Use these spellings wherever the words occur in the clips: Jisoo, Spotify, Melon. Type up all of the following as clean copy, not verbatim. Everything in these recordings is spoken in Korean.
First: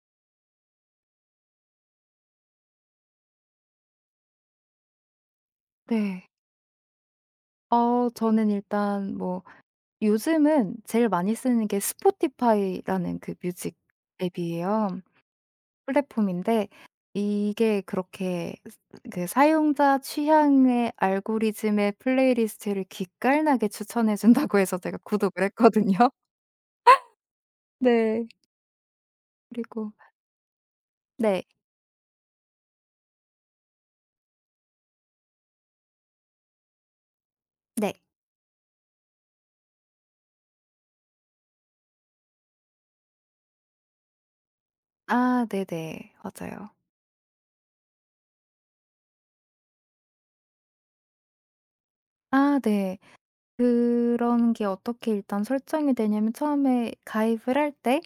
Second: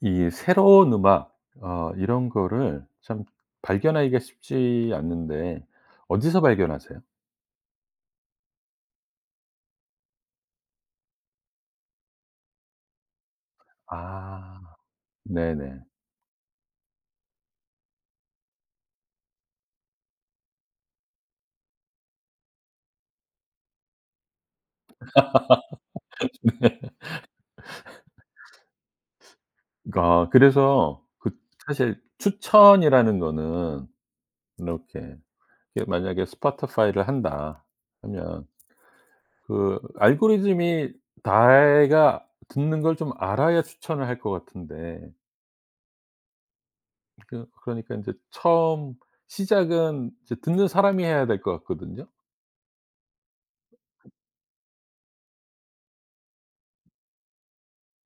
이 새로운 음악, 이런 거를 참 발견하기가 쉽지 않는데 네. 어디서 발견하세요? 저는 일단 뭐 요즘은 제일 많이 쓰는 게 스포티파이라는 그 뮤직 아, 앱이에요. 네네. 플랫폼인데 이게 그렇게 그 사용자 취향의 알고리즘에 플레이리스트를 기깔나게 추천해 준다고 해서 제가 구독을 했거든요. 네. 그리고 아, 그래서 그 네. 사실 추천이라는 거는 이렇게, 이게 만약에 스포티파이를 한다 네. 하면, 그 알고리즘이 내가 듣는 걸 좀 알아야 추천을 할 것 같은데, 아 네네. 맞아요. 그 그러니까 인제 처음 시작은 이제 듣는 사람이 해야 될 것 같거든요. 아 네. 그런 게 어떻게 일단 설정이 되냐면 처음에 가입을 할때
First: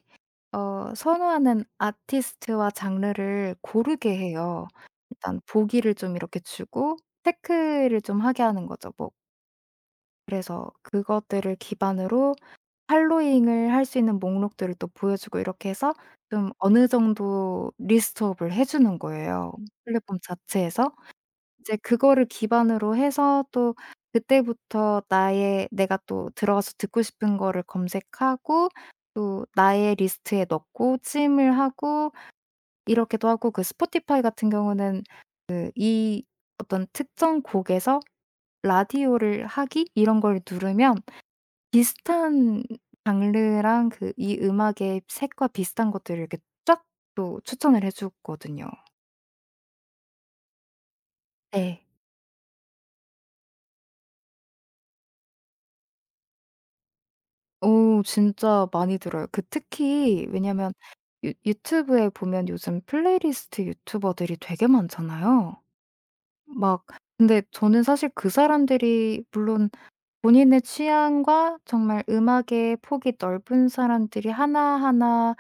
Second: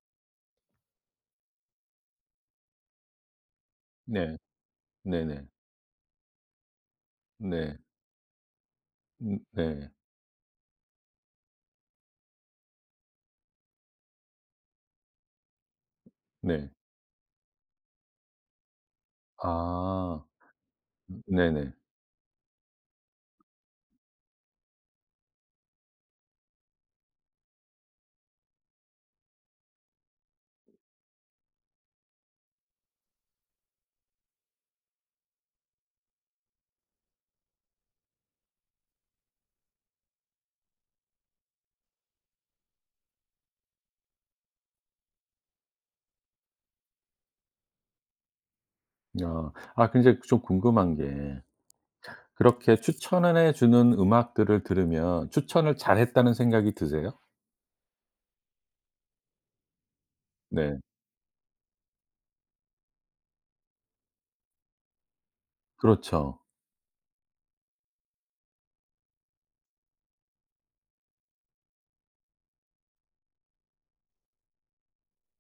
선호하는 아티스트와 장르를 고르게 네. 해요. 일단 네네. 보기를 좀 이렇게 주고 네. 체크를 좀 하게 하는 거죠. 뭐 네. 그래서 그것들을 기반으로 팔로잉을 할 수 있는 목록들을 또 보여주고 이렇게 해서 좀 네. 어느 정도 리스트업을 해 주는 거예요 플랫폼 아. 자체에서. 네네. 이제 그거를 기반으로 해서 또 그때부터 나의 내가 또 들어가서 듣고 싶은 거를 검색하고 또 나의 리스트에 넣고 찜을 하고 이렇게도 하고 그 스포티파이 같은 경우는 그 이 어떤 특정 곡에서 라디오를 하기 이런 걸 누르면 비슷한 장르랑 그 이 음악의 색과 비슷한 것들을 이렇게 쫙 또 추천을 해 주거든요. 아. 아 근데 좀 궁금한 게, 네. 그렇게 추천을 해 주는 음악들을 들으면 추천을 잘했다는 생각이 드세요? 오 진짜 많이 들어요. 그 특히 왜냐면 네. 유 유튜브에 보면 요즘 플레이리스트 유튜버들이 되게 많잖아요. 그렇죠. 막 근데 저는 사실 그 사람들이 물론 본인의 취향과 정말 음악의 폭이 넓은 사람들이 하나하나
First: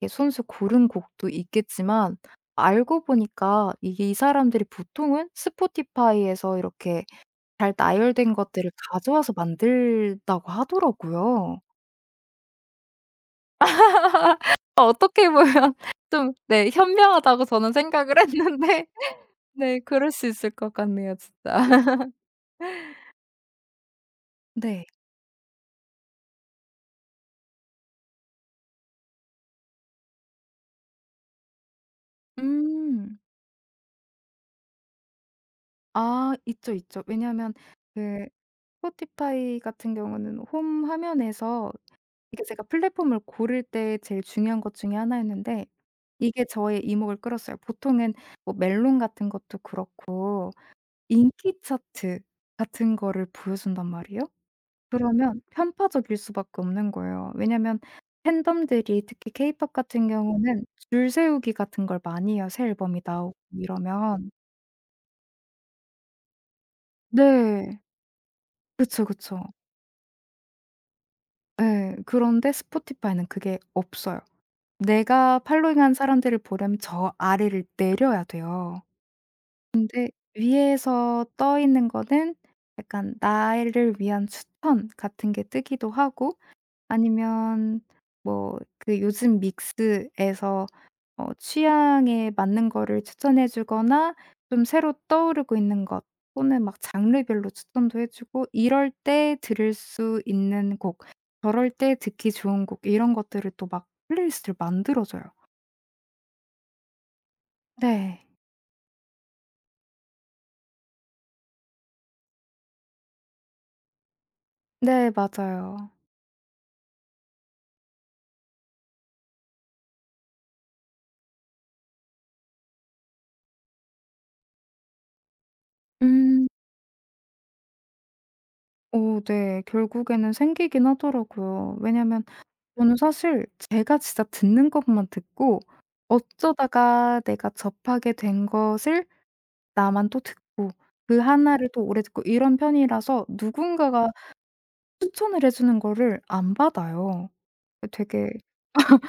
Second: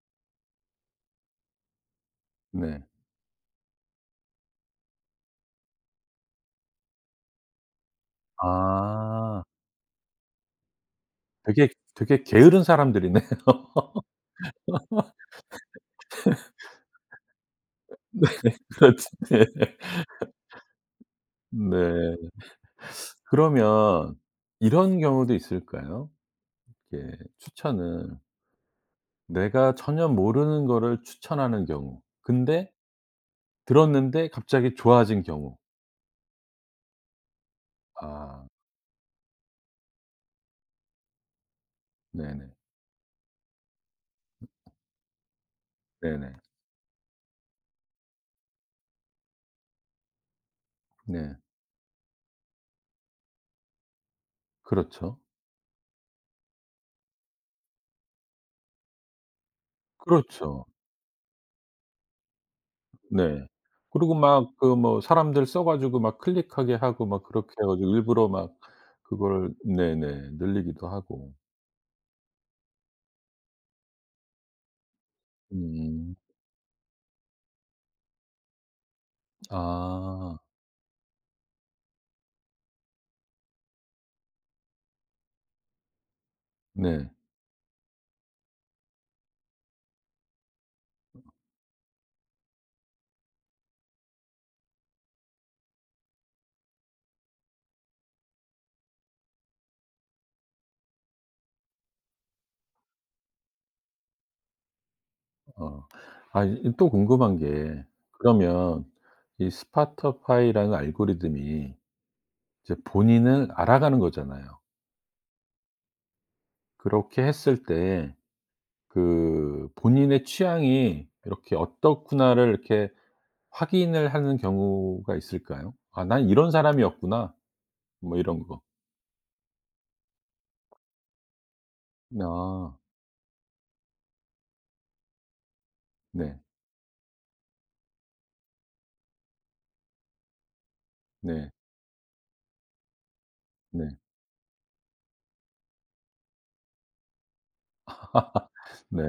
이렇게 손수 고른 곡도 있겠지만 네. 알고 보니까 이게 이 사람들이 보통은 스포티파이에서 이렇게 잘 나열된 것들을 가져와서 아. 만들다고 하더라고요. 되게 되게 게으른 사람들이네요. 어떻게 보면 좀 네 현명하다고 저는 생각을 했는데 그렇지. 네. 네 그럴 수 있을 것 같네요 진짜. 네. 그러면 네. 이런 경우도 있을까요? 이렇게 추천을, 내가 전혀 모르는 거를 추천하는 경우. 근데 음. 들었는데 갑자기 좋아진 경우. 아 있죠, 있죠. 왜냐하면 그 아 스포티파이 같은 경우는 홈 화면에서 이게 네네. 제가 플랫폼을 고를 때 제일 중요한 것 중에 하나였는데 네네. 이게 저의 이목을 끌었어요. 보통은 뭐 멜론 같은 것도 그렇고 네. 인기 차트 같은 거를 보여준단 말이에요. 그렇죠. 그러면 편파적일 수밖에 없는 거예요. 왜냐면 팬덤들이 특히 케이팝 같은 경우는 그렇죠. 줄 세우기 같은 걸 많이 해요, 새 앨범이 나오고 네. 그리고 이러면. 막 그 뭐 사람들 써 가지고 막 클릭하게 하고 막 그렇게 해 네. 가지고 일부러 막 그쵸, 그쵸. 그걸, 네네, 늘리기도 하고. 예. 그런데 스포티파이는 그게 없어요. 내가 팔로잉한 음. 사람들을 보려면 저 아래를 내려야 돼요. 아 위에서 떠 있는 거는 약간 나를 위한 추천 같은 게 뜨기도 하고 네. 아니면 뭐 그 요즘 믹스에서 취향에 맞는 거를 추천해 주거나 좀 새로 떠오르고 있는 것 또는 막 장르별로 추천도 해 주고 이럴 때 들을 수 있는 곡, 저럴 때 듣기 좋은 곡 이런 것들을 또 막 플레이리스트를 만들어 줘요. 어. 아 이 또 궁금한 게, 네. 그러면 이 스파터파이라는 알고리즘이 이제 본인을 알아가는 거잖아요. 네 맞아요. 그렇게 했을 때 그 본인의 취향이 이렇게 '어떻구나.'를 이렇게 확인을 하는 경우가 있을까요? '아 난 음. 이런 사람이었구나.' 뭐 이런 거. 오, 네. 결국에는 생기긴 하더라고요. 왜냐면 아 저는 사실 제가 진짜 듣는 것만 듣고 네. 어쩌다가 내가 접하게 된 것을 나만 또 듣고 그 네. 하나를 또 오래 듣고 이런 편이라서 네. 누군가가 추천을 해 주는 거를 안 받아요. 그 되게 네.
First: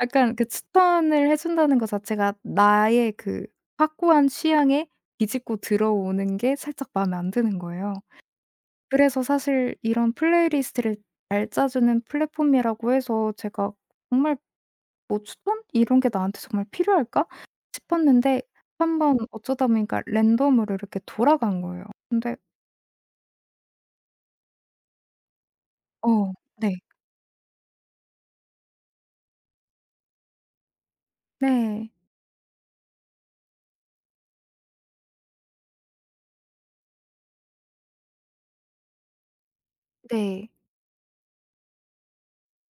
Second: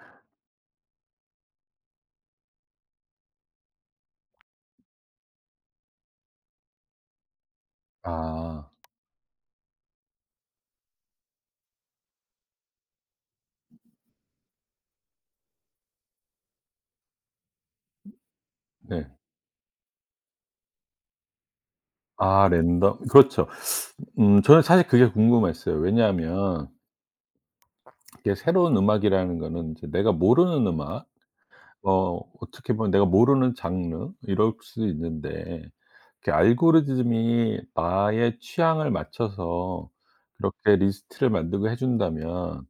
약간 그 추천을 해 준다는 것 자체가 나의 그 확고한 취향에 비집고 들어오는 게 살짝 마음에 안 드는 거예요. 아 그래서 사실 이런 플레이리스트를 잘 짜주는 플랫폼이라고 해서 제가 정말 '뭐 추천? 이런 게 나한테 정말 필요할까?' 싶었는데 한 네. 번 어쩌다 보니까 랜덤으로 이렇게 돌아간 거예요. 근데 아 랜덤, 그렇죠. 저는 사실 그게 궁금했어요. 어 왜냐하면 네. 이게 새로운 음악이라는 거는 이제 내가 모르는 음악, 네. 어떻게 보면 내가 모르는 장르 이럴 수 있는데, 이렇게 알고리즘이 나의 취향을 맞춰서 네. 그렇게 리스트를 만들고 해 준다면,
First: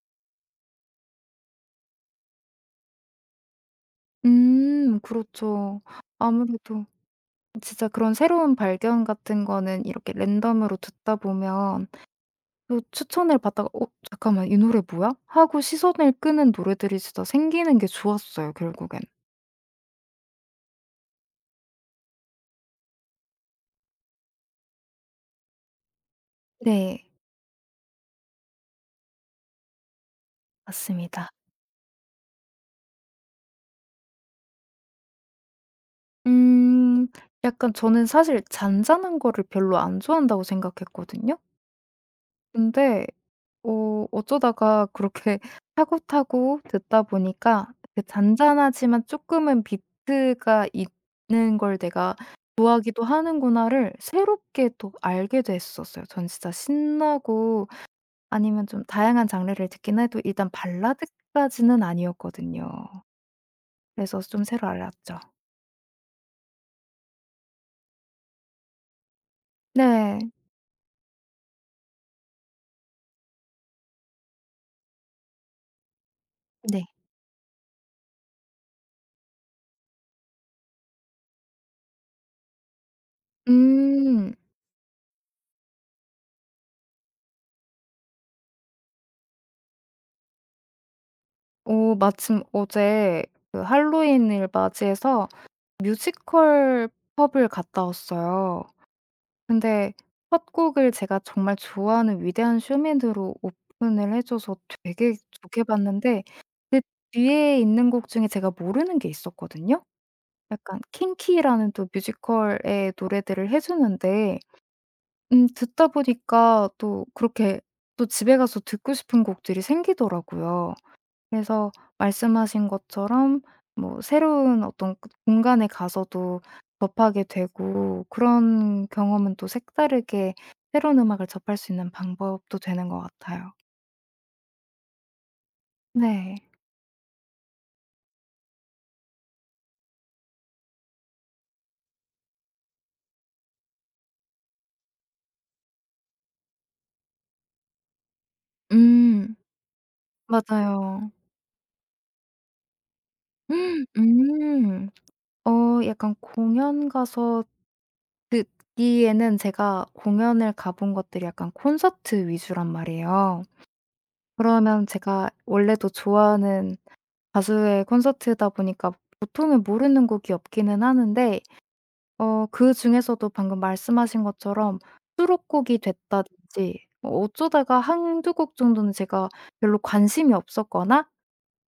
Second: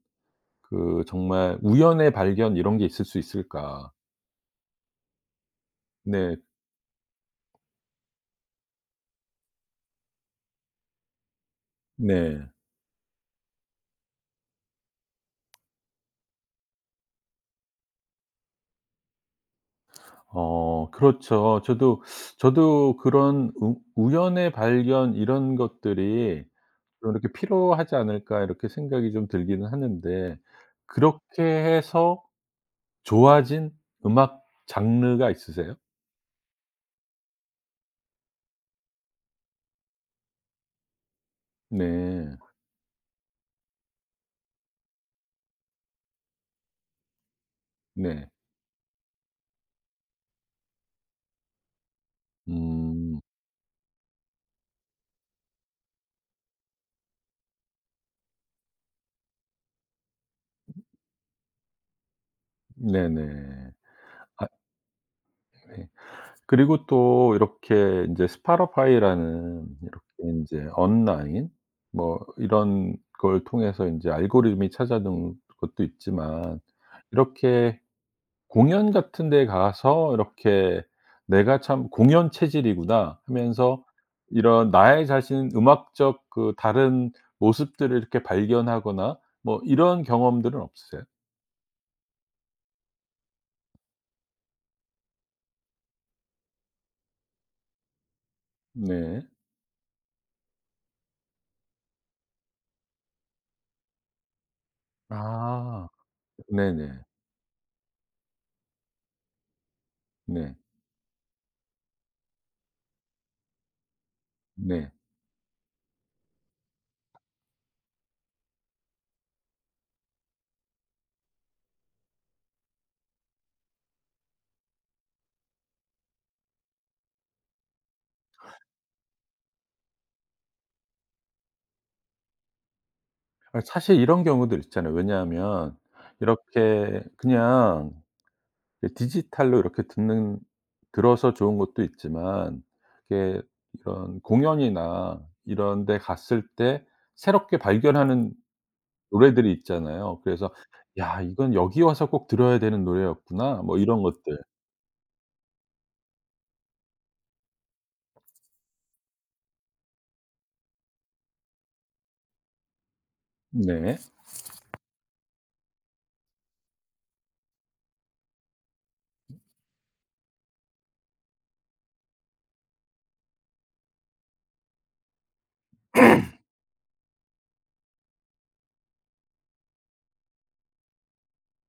그 정말 우연의 발견 이런 게 있을 수 있을까. 그렇죠. 네. 아무래도 진짜 그런 새로운 발견 같은 거는 이렇게 랜덤으로 듣다 보면 네. 또 추천을 받다가 '어 잠깐만 이 노래 뭐야?' 하고 시선을 끄는 노래들이 진짜 생기는 게 좋았어요 결국엔. 어 그렇죠. 저도 그런 우 '우연의 발견 이런 것들이 네. 좀 이렇게 필요하지 않을까.' 이렇게 생각이 좀 들기는 하는데, 맞습니다. 그렇게 해서 좋아진 음악 장르가 있으세요? 음. 약간 저는 사실 잔잔한 거를 별로 안 좋아한다고 생각했거든요. 네. 근데 어쩌다가 그렇게 타고타고 듣다 보니까 그 네. 잔잔하지만 조금은 비트가 있는 걸 '내가 좋아하기도 음. 하는구나.'를 새롭게 또 알게 됐었어요. 전 진짜 신나고 아니면 좀 다양한 장르를 듣긴 해도 일단 발라드까지는 아니었거든요. 네네. 그래서 좀 아 새로 알았죠. 네. 그리고 또 이렇게 인제 스파티파이라는 이렇게 네. 인제 온라인 뭐 이런 걸 통해서 인제 알고리즘이 찾아주는 것도 있지만, 네. 이렇게 공연 같은 데 가서 이렇게 '내가 참 공연 체질이구나.' 하면서 음. 이런 나의 자신 음악적 그 다른 모습들을 이렇게 발견하거나 뭐 이런 경험들은 없으세요? 오 마침 어제 그 할로윈을 맞이해서 뮤지컬 펍을 갔다 왔어요. 네. 근데 첫 곡을 제가 정말 좋아하는 위대한 쇼맨으로 오픈을 해 줘서 되게 좋게 아. 봤는데 그 네네. 뒤에 있는 곡 중에 제가 모르는 게 있었거든요. 네. 약간 킹키라는 또 뮤지컬의 노래들을 해 주는데 네. 듣다 보니까 또 그렇게 또 집에 가서 듣고 싶은 곡들이 생기더라고요. 그래서 말씀하신 것처럼 뭐 새로운 어떤 그 공간에 가서도 접하게 되고 그런 경험은 또 색다르게 새로운 음악을 접할 수 있는 방법도 되는 것 같아요. 아 사실 이런 경우들 있잖아요. 왜냐하면 네. 이렇게 그냥 디지털로 이렇게 듣는 들어서 좋은 것도 있지만, 이게 이런 공연이나 이런 데 갔을 때 새롭게 발견하는 음. 노래들이 있잖아요. 그래서 맞아요. '야 이건 여기 와서 꼭 들어야 되는 노래였구나.' 뭐 이런 것들. 음. 약간 공연 가서 듣기에는 제가 공연을 가본 것들이 약간 콘서트 위주란 말이에요. 네. 그러면 제가 원래도 좋아하는 가수의 콘서트다 보니까 보통은 모르는 곡이 없기는 하는데 그중에서도 방금 말씀하신 것처럼 수록곡이 됐다든지 어쩌다가 한두 곡 정도는 제가 별로 관심이 없었거나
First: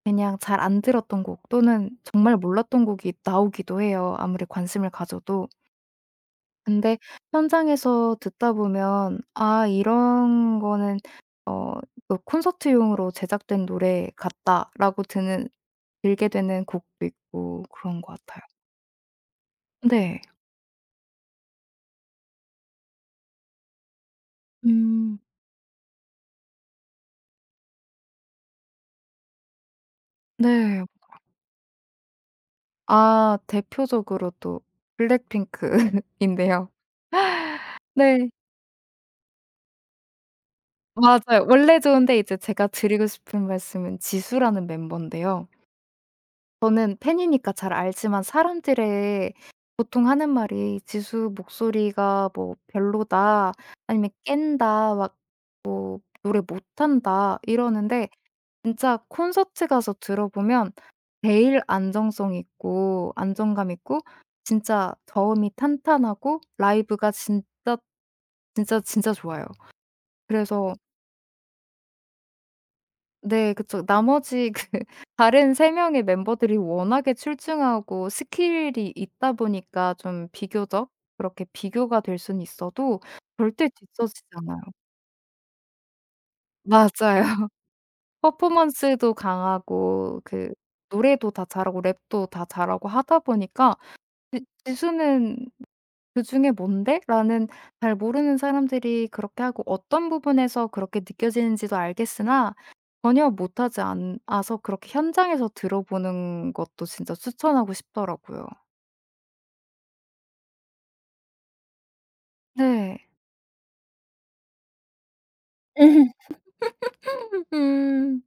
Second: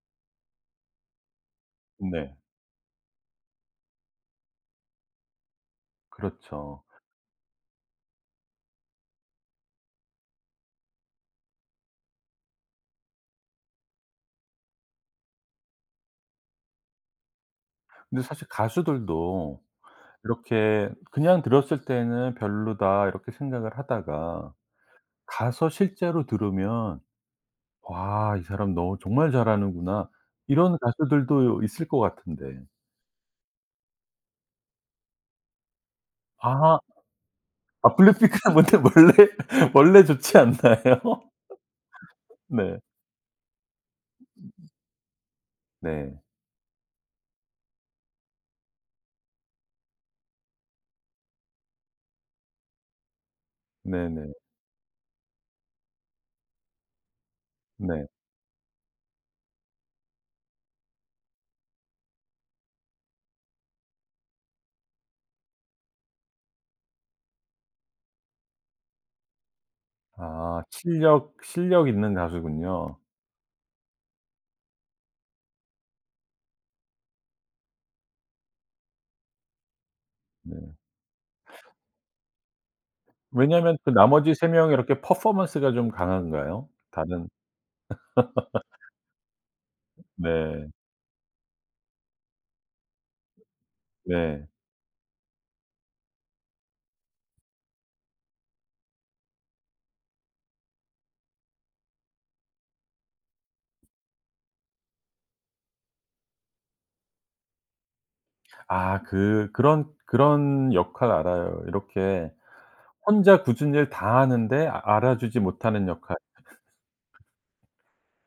그냥 잘 안 들었던 곡 또는 정말 네. 몰랐던 곡이 나오기도 해요, 아무리 관심을 가져도. 그렇죠. 근데 현장에서 듣다 보면 '아 이런 거는 어 그 콘서트용으로 제작된 노래 같다.'라고 드는 들게 되는 곡도 있고 그런 것 근데 같아요. 사실 가수들도 네. 이렇게 그냥 들었을 때는 '별로다.' 이렇게 생각을 하다가 음. 가서 실제로 들으면 '와 이 사람 너 정말 잘하는구나.' 이런 네. 가수들도 있을 것 같은데. 아 대표적으로 또 블랙핑크인데요. 아. 아 네. 블랙핑크는 근데 원래 원래 좋지 않나요? 맞아요. 원래 좋은데 이제 제가 네. 드리고 싶은 말씀은 지수라는 멤버인데요. 네. 저는 팬이니까 잘 알지만 사람들의 보통 하는 말이 "지수 목소리가 뭐 별로다." 아니면 네네. "깬다." 막 뭐 "노래 못한다." 네. 이러는데 진짜 콘서트 가서 들어보면 제일 안정성 있고 안정감 있고 진짜 저음이 탄탄하고 라이브가 진짜 진짜 진짜 좋아요. 아 그래서 실력 있는 가수군요. 네 그쵸. 나머지 그 다른 세 명의 멤버들이 워낙에 출중하고 스킬이 있다 보니까 좀 네. 비교적 그렇게 비교가 될 수는 있어도 절대 왜냐면 그 뒤처지지 나머지 세 않아요. 명이 이렇게 퍼포먼스가 좀 강한가요? 맞아요. 다른. 퍼포먼스도 강하고 그 네. 노래도 다 잘하고 랩도 다 잘하고 하다 보니까 지 네. 지수는 '그중에 뭔데?' 라는 잘 모르는 사람들이 그렇게 하고 어떤 부분에서 그렇게 느껴지는지도 알겠으나 전혀 못하지 않아서 그렇게 현장에서 들어보는 것도 진짜 추천하고 싶더라고요. 아 그 그런 역할 알아요. 이렇게 네. 혼자 굳은 일 다 하는데, 알아주지 못하는 역할. 음.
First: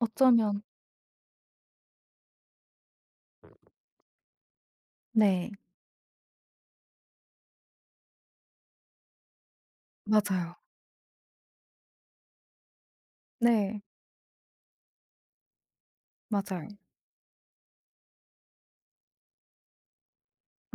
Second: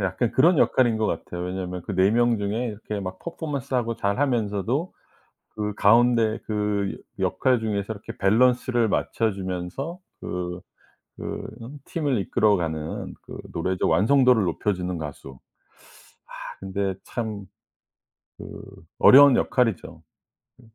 약간 그런 역할인 것 같아요. 왜냐하면 그 4명 중에 이렇게 막 퍼포먼스하고 잘하면서도 네. 그 가운데 그 역할 중에서 이렇게 밸런스를 맞춰 주면서 맞아요. 그 팀을 이끌어가는 그 네. 노래적 완성도를 높여주는 가수. 아 맞아요. 근데 참 그 어려운 역할이죠.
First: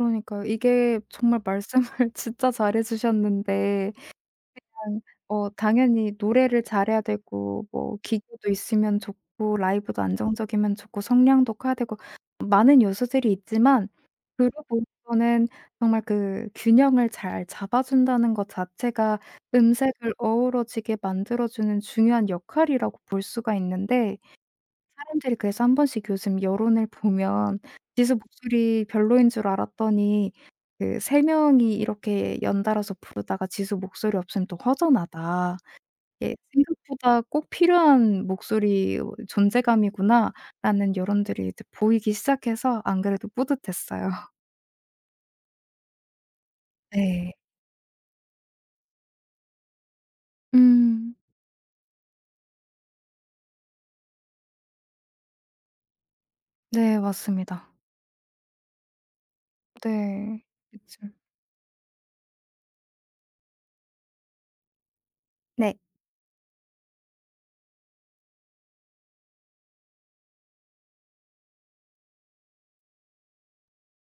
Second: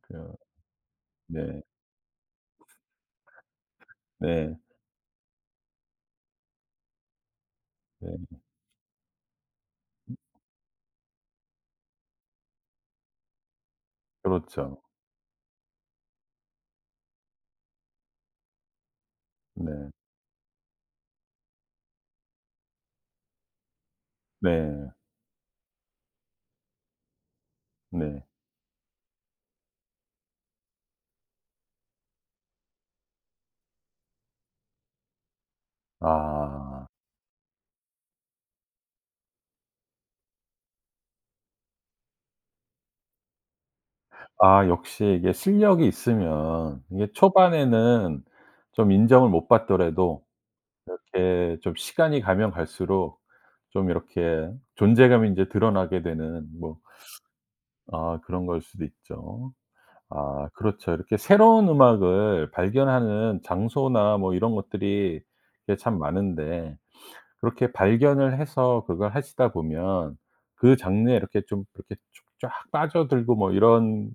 그 이게 정말 네. 말씀을 진짜 잘해 주셨는데 네. 당 어 당연히 노래를 잘해야 되고 뭐 네. 기교도 있으면 좋고 라이브도 안정적이면 좋고 성량도 커야 되고 많은 요소들이 있지만 그로 그렇죠. 은는 정말 그 균형을 잘 잡아준다는 것 자체가 네. 음색을 어우러지게 만들어주는 중요한 역할이라고 볼 수가 있는데 네. 사람들이 그래서 한 번씩 요즘 여론을 보면 "지수 네. 목소리 별로인 줄 알았더니 그 세 명이 이렇게 연달아서 부르다가 지수 목소리 없으면 또 허전하다." 예 아. '생각보다 꼭 필요한 목소리 존재감이구나.'라는 여론들이 이제 보이기 시작해서 안 그래도 뿌듯했어요. 아 역시 이게 실력이 있으면 이게 네. 초반에는 좀 인정을 못 받더라도 음. 이렇게 좀 시간이 가면 갈수록 좀 이렇게 존재감이 인제 드러나게 되는 뭐 네 맞습니다. 아 그런 거일 수도 있죠. 네. 아 그렇죠. 그쵸. 이렇게 새로운 음악을 발견하는 장소나 뭐 이런 것들이 이게 네. 참 많은데, 그렇게 발견을 해서 그걸 하시다 보면 그 장르에 이렇게 좀 이렇게 쭉 쫙 빠져들고 뭐 이런,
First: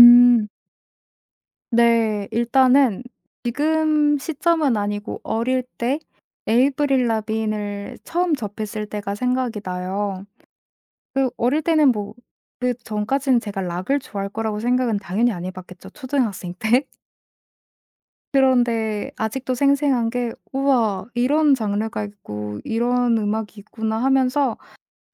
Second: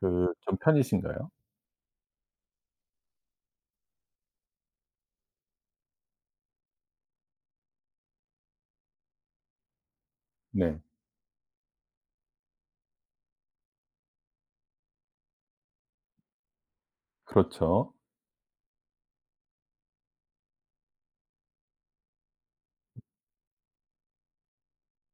그 좀 편이신가요? 네. 일단은 지금 시점은 아니고 어릴 때 에이브릴 라빈을 처음 접했을 때가 생각이 나요. 네. 그 어릴 때는 뭐 그전까지는 제가 락을 좋아할 거라고 생각은 당연히 안 해 봤겠죠 초등학생 때. 그렇죠. 그런데 아직도 생생한 게 '우와 이런 장르가 있고 이런 음악이 있구나.' 하면서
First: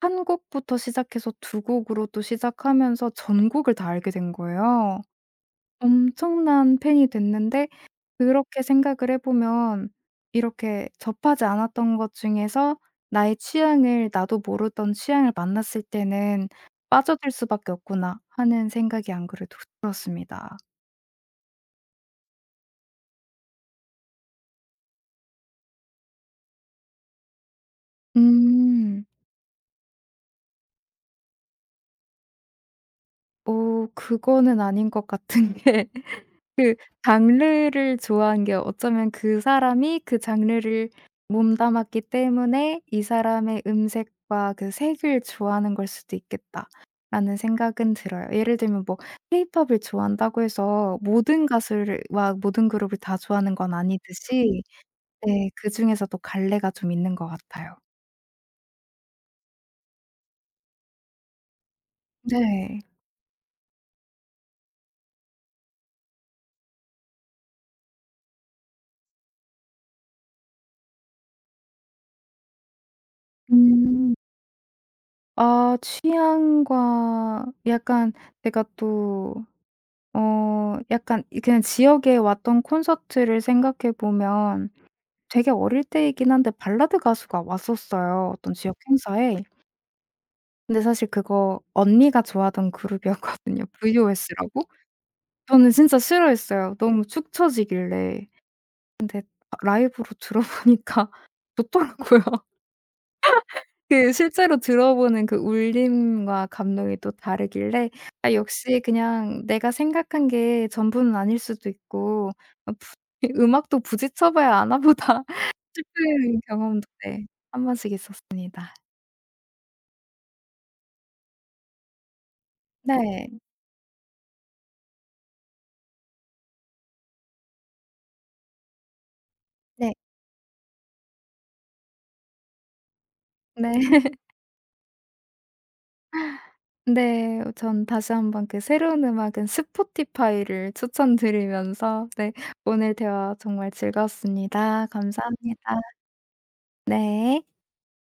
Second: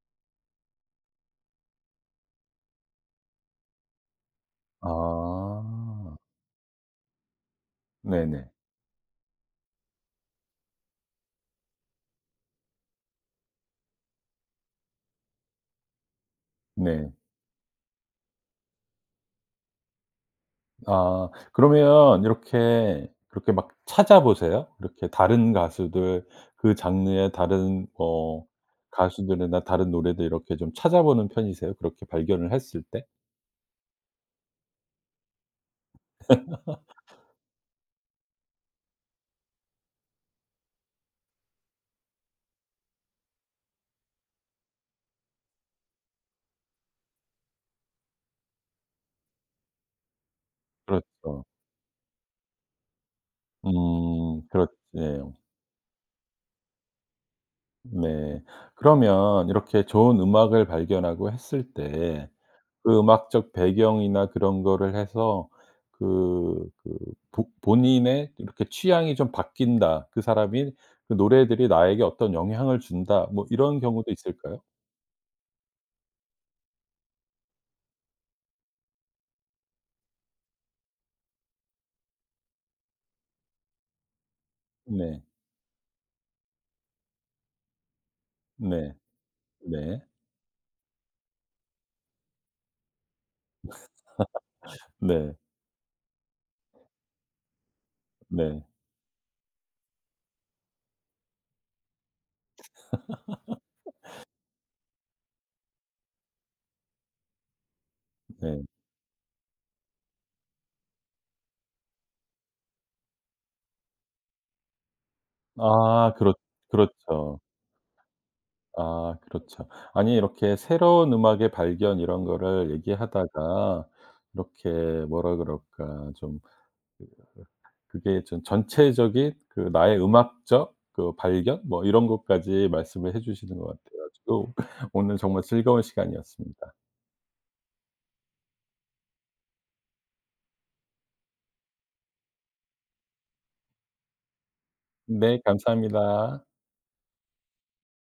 한 곡부터 시작해서 두 곡으로 또 시작하면서 전곡을 다 알게 된 거예요. 아. 엄청난 팬이 됐는데 네네. 그렇게 생각을 해 보면 이렇게 접하지 않았던 것 중에서 나의 취향을 나도 모르던 취향을 만났을 때는 네. '빠져들 수밖에 없구나.' 하는 생각이 안 그래도 들었습니다. 아 그러면 이렇게 그렇게 막 찾아보세요? 이렇게 다른 가수들, 그 장르의 다른 뭐 음. 가수들이나 다른 노래들 이렇게 좀 찾아보는 편이세요? 그렇게 발견을 했을 때? 그거는 아닌 것 같은 게 그 장르를 좋아하는 게 어쩌면 그 사람이 그 장르를 몸담았기 때문에 '이 사람의 음색과 그 색을 좋아하는 걸 수도 있겠다.'라는 생각은 들어요. 예를 들면 뭐 케이팝을 좋아한다고 해서 그렇죠. 모든 가수를 와 모든 그룹을 다 좋아하는 건 아니듯이 그렇 예. 네 그중에서도 갈래가 좀 있는 것 같아요. 네. 그러면 이렇게 좋은 음악을 발견하고 했을 때 네. 그 음악적 배경이나 그런 거를 해서 그 그 보 본인의 이렇게 '취향이 좀 바뀐다. 그 사람이 그 노래들이 나에게 어떤 영향을 준다.' 뭐 이런 경우도 음. 있을까요? 아 취향과 약간 제가 또 약간 이 그냥 지역에 왔던 콘서트를 생각해 보면 네. 되게 어릴 때이긴 한데 발라드 가수가 왔었어요, 어떤 지역 네. 행사에. 네. 근데 사실 그거 언니가 좋아하던 그룹이었거든요, VOS라고. 네. 저는 진짜 싫어했어요. 너무 축 처지길래. 네. 아 라이브로 들어보니까 좋더라고요. 그 실제로 들어보는 그 울림과 감동이 또 다르길래 아 네. 역시 그냥 내가 생각한 게 전부는 아닐 수도 있고 아 부 이 '음악도 부지쳐 봐야 아나 보다.' 아 싶은 경험도 네 그렇죠. 한 번씩 있었습니다. 아 그렇죠. 아니 이렇게 새로운 음악의 발견 이런 거를 네. 얘기하다가 이렇게 뭐라 그럴까 좀, 그게 전 전체적인 그 네. 나의 음악적 그 발견 뭐 이런 것까지 말씀을 해 주시는 것 네. 같아 가지고 오늘 정말 즐거운 시간이었습니다. 네. 전 다시 한번 그 새로운 음악은 스포티파이를 추천드리면서 네 오늘 대화 정말 즐거웠습니다. 네 감사합니다. 감사합니다. 네.